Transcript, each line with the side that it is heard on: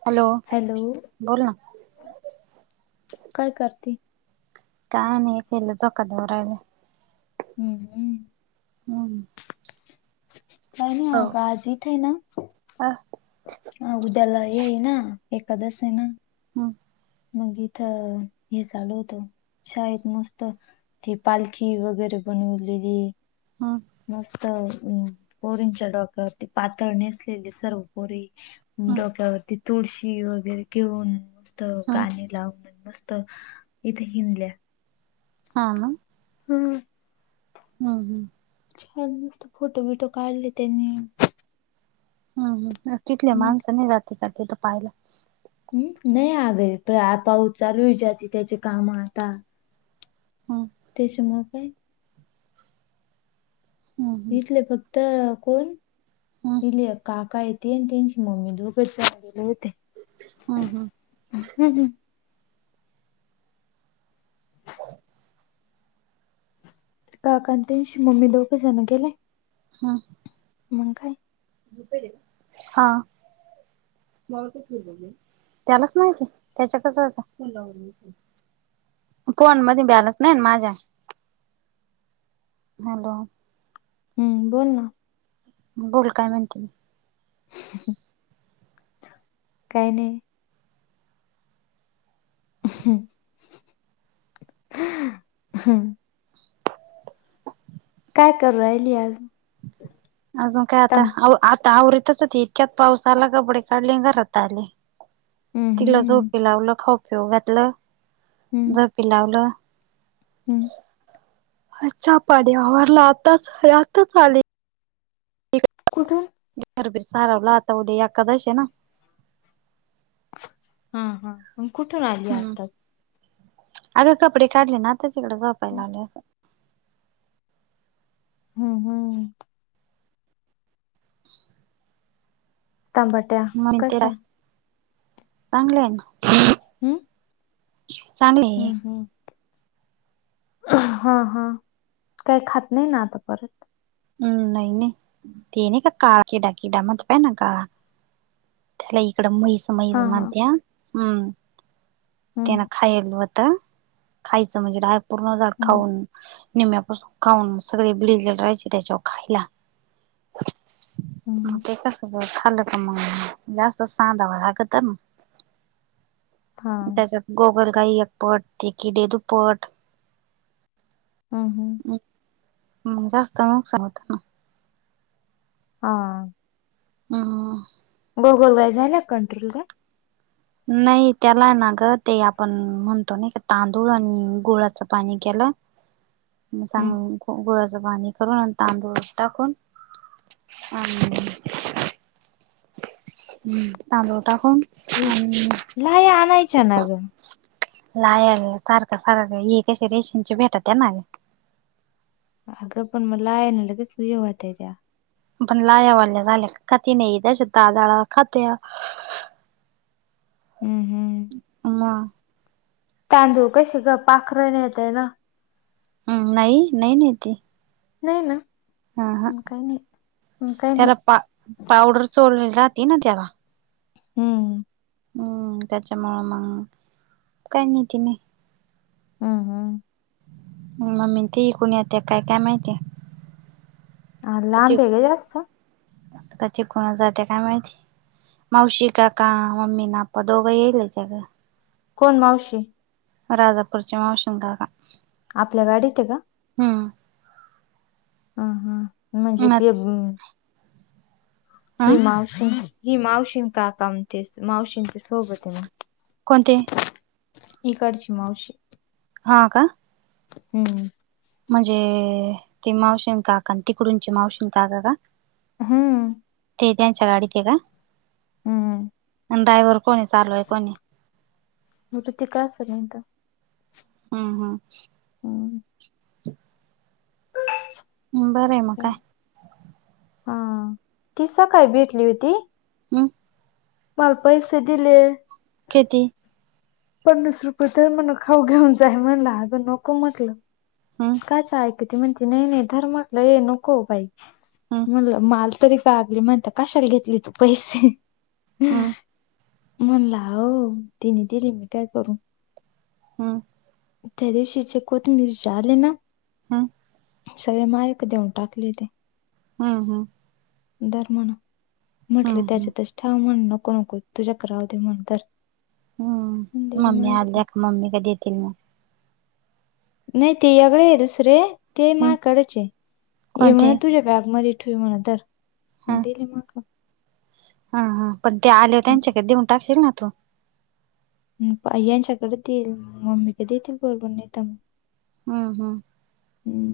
right: Hello!
left: Hello
right: बोला ना.
left: काय करते
right: काय नाही केलो, झोका देऊन राहिलो.
left: हम्म हम्म.
right: हम्म
left: काय नाही अग आज इथे ना
right: अं
left: हा उद्याला हेय ना, एकादस आहे ना.
right: हम्म.
left: मग इथ हे चालू होतं, शाळेत मस्त ती पालखी वगैरे बनवलेली.
right: हां.
left: मस्त पोरींच्या डोक्यावर ते पातळ नेसलेली सर्व पोरी
right: हम्म
left: डोक्यावर ती तुळशी वगैरे घेऊन
right: हम्म
left: गाणी लावून मस्त, इथे हिंडल्या.
right: हां हां.
left: हम्म.
right: हां.
left: छान मस्त फोटो बिटो काढले त्यांनी.
right: हम्म, हम तिथले
left: मग
right: माणसं नाही जाते का तिथं पाहायला?
left: हम्म, नाही आग पाऊस चालू त्याचे काम आता.
right: हुं.
left: त्याच्यामुळे काय
right: हम्म
left: इथले फक्त, कोण?
right: हम्म
left: [unintelligible] काकायत ति अन त्यांची मम्मी दोघच आलेले होते.
right: हूं हूं.
left: [unintelligible] काका न त्यांची मम्मी, दोघं जण गेले.
right: हं!
left: मंग काय.
right: हा. त्यालाच माहिती, त्याच्याकडचं हाय तो. फोन लावून दि की. फोन मधी ब्यालंस नाही ना माझ्या. हॅलो.
left: हम्म बोल ना.
right: बोल, काय म्हणती.
left: काय नाय. [inaudible] काय करु राह्यली आज.
right: अजून काय आता.
left: तम
right: आता आवरीतच होती, इतक्यात पाऊस आला. कपडे काढले न घरात आले.
left: हम्म,
right: तिला
left: हम्म,
right: झोपी लावलं, खाऊपिऊ घातलं, झोपी लावलं.
left: हूं.
right: चा पाणी आवरलं आताच. हे आताच आले.
left: कुठं?
right: घरबीर सारावलं. आता उद्या एकादशयं ना.
left: हां हां, मग कुठून आली
right: हम्म
left: आत्ता.
right: अगं कपडे काढले ना, तेच इकडं झोपायला आली आसंन.
left: हुं हुं हुं. तंबाट.
right: मग तेला चांगलंय ना.
left: ऊं?
right: चांगले आहे
left: हूं हूं. हा हा, काही खात नाही ना आता परत?
right: ऊं, नाई नाई. ते नाय का काळा किडा, किडा म्हणता ना काळा. त्याला इकड मैस
left: हा
right: मैस
left: हा
right: मनत्यान. हं!
left: हम्म
right: त्यानं खायलं होतं. तं, खायचं म्हणजे, झाड पूर्ण झाड
left: हम्म
right: खाऊन निम्म्यापासून खाऊन सगळे [unintelligible] राह्यचे त्याच्यावर खायला.
left: हम्म
right: ते तसंखाल्लं तं मग, जास्तच सांधावं लागतं ना.
left: हा
right: त्याच्यात गोगलगाई एकपट ते किडे दुप्पट.
left: ऊं!
right: हूं, जास्त नुकसान होतं ना.
left: हा.
right: [inaudible]
left: गोगलगाय झाल्या का कंट्रोल गं?
right: नाही. त्याला ना गं, ते आपण म्हणतो नाईका, तांदूळ आणि गुळाचं पाणी केलं
left: [inaudible]
right: मग
left: हम्म
right: चांग गुळाचं पाणी करून आन तांदूळात टाकून, आन तांदुळ टाकुन
left: ल-
right: आणी
left: लाया आणायच्या ना ग
right: नाही अगं, सारखं सारख हे क रेशींची भेटत ये ना.
left: अगं पण मला आहे ना लगे सुय होता आहे त्या.
right: पण लायावाल्या झाल्या काती नाही त्या्याश दादाळा खातया
left: हम्म हम्म.
right: मग.
left: तांदूळ कसे ग पाखरं न येत आहे ना.
right: हम् नाही नाही नाहीेती,
left: नाही ना.
right: हा हा,
left: मग काही नाही मग काही नाही
right: त्याला पा पावडर चोळली राहते ना त्याला.
left: हम्म.
right: हम्म त्याच्यामुंळ मग, काय नि तिने?
left: हा हा.
right: मम्मी ते ईकूण येत का काय माहितीय.
left: ह लांब ग आहे जास्त
right: का तिकडुनच जाते काय माहिती. मावशी काका मम्मी ना आप्पा दोघं येईल त्याग!
left: कोण मावशी?
right: राजापुरची मावशी न काका.
left: आपल्या गाडीत आहे का?
right: हम्म
left: ह हां म्हणजे ते एक ही
right: ह
left: मावशी, ही मावशीन काका म्हणते मावशींचे सोबत आहे.
right: कोणते?
left: इकडची मावशी.
right: हा का
left: हम्म.
right: म्हणजे ते मावशीन काका, तिकडुनचे मावशीन काका का!
left: हम्म.
right: ते त्यांच्या गाडीत आहे
left: हम्म
right: का, ड्रायव्हर कोण चालवाय कोणी आहे.
left: मग तु ते काय असतय माहितय काय
right: हा हा.
left: हो. ह
right: बरं आहे मग काय!
left: हा, ती सकाळी भेटली होती.
right: हम्म.
left: मला पैसे दिले.
right: किती?
left: पन्नास रुपये तर मण खाऊ घेऊन जाय म्हणला अग नको म्हटलं,
right: हम्म
left: कायच किती म्हण नाही नाही धर् म्हटलं ये नको बाई
right: हम्म
left: म्हटलं माल तरी गागली म्हणती कशाला घेतली तू पैसे!
right: हम्म
left: मी म्हणलं अओ, तिने दिली मी काय करू!
right: हम्म
left: त्या दिवशीचे कोथिंबीरचे आले ना.
right: हा.
left: सगळे मायक देऊन टाकली ते.
right: हा हा.
left: दर म्हणा, म्हटले
right: हम्म हम्म
left: त्याच्यातच ठेव म्हण नको नको तुझ्याक्रवध म्हण तर.
right: हम्म
left: दिले
right: मम्मी आल्या
left: माझ्याकडे
right: का मम्मी काधी येतील मग.
left: नाही तेझाकडे आहे दुसरे ते मा
right: हम्म
left: कडेच आहे ये
right: कोणते
left: म्हण तुझ्या बॅगमध्ये ठेव म्हणा तर,
right: हा
left: दिली मग.
right: हा हा पण ते आले
left: मग
right: त्यांच्याकडे देऊन टाकशील ना तू.
left: आई यांंच्याकडे ठेईल मम्मी कधी येतील बोलबण नाही मग.
right: ह हा.
left: हम्.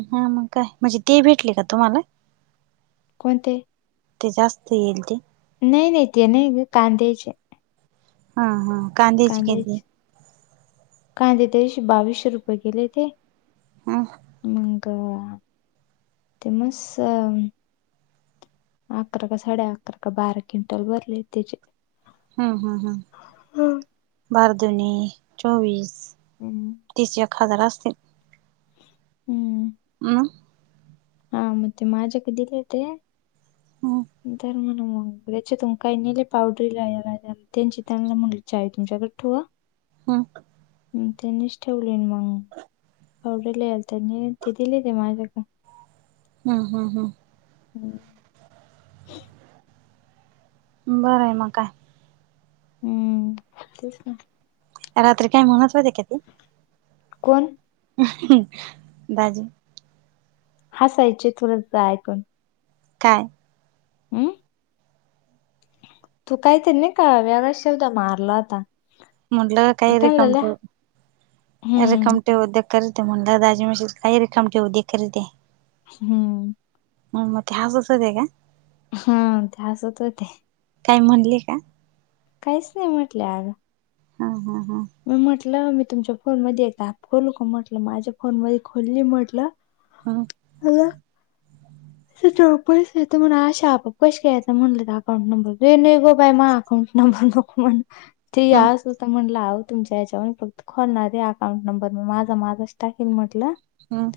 right: हा मग काय? म्हणजे ते भेटले का तुम्हाला?
left: कोण ते?
right: ते जास्त येईल ती.
left: नाही नाही ते नाही ग कांद्याचे.
right: हा हा कांद्याचे किती?
left: कांदे त्याशी बावीसशे रुपये केले ते.
right: हा.
left: मग, ते मस अ अकरा का साडे अकरा का बारा क्विंटल भरले त्याचे.
right: हम्म हम्म हम्म, बार दुनी चोवीस.
left: हम्म.
right: तीस एक हजार असतील,
left: हम्म.
right: हम्म.
left: हा मग ते माझ्याक दिले ते,
right: हम्म
left: तर म्हण मग. त्याच्यातून काय नेले पावडरीला याला त्यांचे त्यांच्याकडे चावी तुमच्याकडे ठेवा.
right: हम्म.
left: त्यांनीच ठेवले मग. पावडर लय यालत म्हणून ते दिले माझ्याकडं.
right: हम्म हम्म हम्म.
left: हम्म.
right: बरं आहे मग का?
left: हम्म तेच ना.
right: रात्री काय म्हणत होते का तू?
left: कोण?
right: दाजी.
left: हासायचे थ्रू ऐकून.
right: काय?
left: हम्म. तू काहीतरी नाही का वेगळाच शब्द मारला होता.
right: म्हंटलं काही
left: त्यांना
right: रिकम
left: लय
right: ठेव,
left: हम्म
right: रिकम ठेव दे. तर ते म्हण दाजी म्ह काही रिकाम ठेवते करीते.
left: हम्म.
right: मग मग ते हसत होते का?
left: हम्म ते हसत होते.
right: काय म्हणले का?
left: काहीच नाही म्हटल्या अग.
right: हा हा हा.
left: मी म्हटलं, मी तुमच्या फोन मध्ये एकदा ॲप खोलू का म्हटलं? माझ्या फोन मध्ये खोलले म्हटलं.
right: हा.
left: अग याच्यावर पैसे येता म्हणा असे, आपोआप कसे येता तुझा अकाउंट नंबर दे ये नाही ग बाई मा. अकाउंट नंबर नको म्हटलं,, ते आ
right: हम्म
left: अस होत म्हणलात. तुमच्या याच्यावर फक्त खोलणार आहे, अकाउंट नंबर म माझा माझाच टाकेल म्हटलं.
right: हां.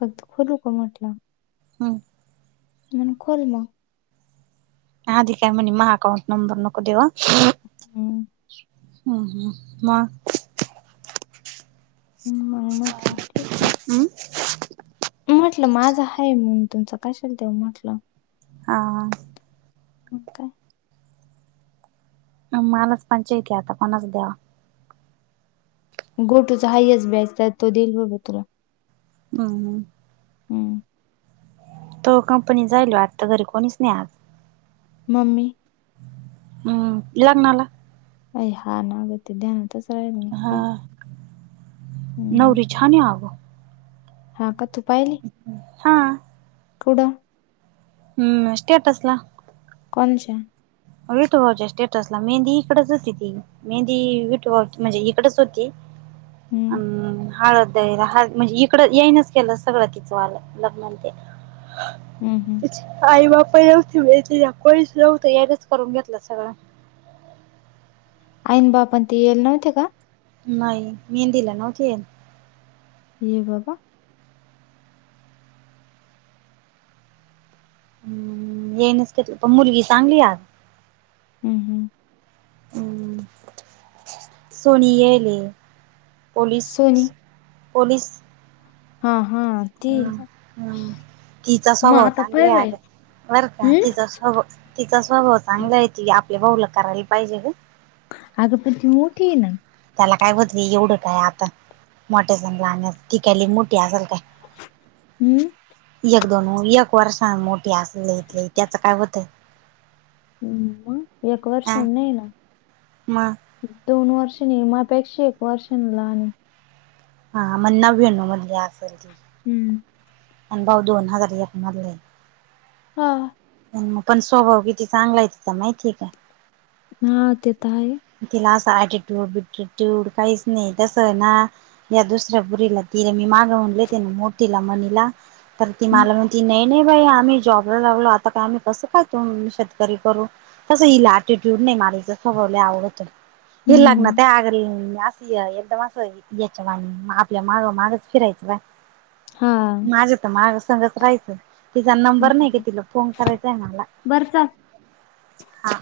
left: फक्त खोलू का म्हटलं?
right: हम्म
left: म्हणे खोल म.
right: आधी काय म्हणे, माया अकाउंट नंबर नको देऊ हा.
left: हम्म
right: हम्म हम्म म
left: मग म्हटलं ठीक आहे.
right: हम्म
left: मी म्हटलं माझं आहे, म्हणून तुमचं कशाल देऊ म्हटलं.
right: हा हा.
left: म काय
right: मालाच पंचाईत आहे आता कोनाच द्यावा?
left: गोटूचा हायस्ट बॅच तो देईल बाबा तुला.
right: हां.
left: हम्म.
right: तो कंपनी जाईल आता घरी कोणीच नाही आज.
left: मम्मी?
right: हम्म लग्नाला.
left: बाई हा ना, ते ध्यानातच नाही राहिला
right: हा
left: पाय.
right: नवरी छान आहे आगं.
left: हा का तू पाहिली?
right: हां.
left: कुढं
right: हम्म सेटसला.
left: कोणच्या?
right: अ विटुभाऊज्या स्टेटसला, मेहंदी इकडेच होती ती. मेहंदी विटुभाऊची म्हणजे इकडच होती,,
left: हम्म
right: अं हळद द्यायला, हळद म्हणजे इकड येईनच केलं सगळं तिचंवालं लग्नन ते.
left: हम् हम्म
right: आई बाप ई नव्हते माहिती का, कोनिच नव्हतं, यायनच करून घेतलं सगळं.
left: आईन बाप ते येईला नव्हते का?
right: नाही नाही, मेंहदीला नव्हते येईल.
left: आणी बाबा
right: हम्म येईनस केलं, पण मुलगी चांगली य आगं.
left: हम्म
right: हम्म सोनी येईले. पोलिस
left: सोनी
right: पोलिस
left: हा हा. ती
right: हम् हम् तिचा
left: मग
right: स्वभाव
left: आता
right: चांगला
left: पाय
right: आहे
left: बाय
right: आग, बरं का
left: हम्म
right: तिचा स्वभाव तिचा स्वभाव चांगला आहे ति, आपल्या भाऊला करायला पाहिजे गं.
left: आग पण ती मोठी आहे ना.
right: त्याला काय होतय एवढं काय आता मोठ्या चन लाहानयाच, ती काय लय मोठी असाल काय.
left: हम्म
right: एक दोन, एक वर्षान मोठीे असल लय त लय त्याचं काय होतय.
left: हम्म एक
right: अ
left: वर्षान नाही ना.
right: मग
left: दोन वर्ष नि, माया पेक्षा एक वर्ष नि लहान आहे.
right: हा मग नव्यानव मधली असल ती.
left: हम्म.
right: मग भाऊ दोन हजार एक मधलाय.
left: हां.
right: पण मग स्वभाव किती चांगला आहे तिचा माहिते काय?
left: हा ते तर आहे.
right: तिला असं ऍटिट्यूड बिटिट्यूड काहीच नाही, तसं ना या दुसऱ्या पोरीला, तीई मी माग म्हणले त्याने मोठीला महनला तर ती
left: हम्म
right: मला म्हणती, नाही नाही बाई आम्ही जॉबला लागलो, आता का आम्ही कसं काय तो शेतकरी करून घेऊ. कसं हिल अटिट्यूड नाही मला ईचा स्वभाव लय आवडतो, हि लागना
left: हम्म.
right: ते आस एकदम असं याच्या आणि, आपल्या माग मागच फिरायची बाई.
left: हां.
right: माझ तर, माझ संघच राहायचं, तिचा नंबर नाही का तिला फोन करायचाय मला.
left: बर चल.
right: हा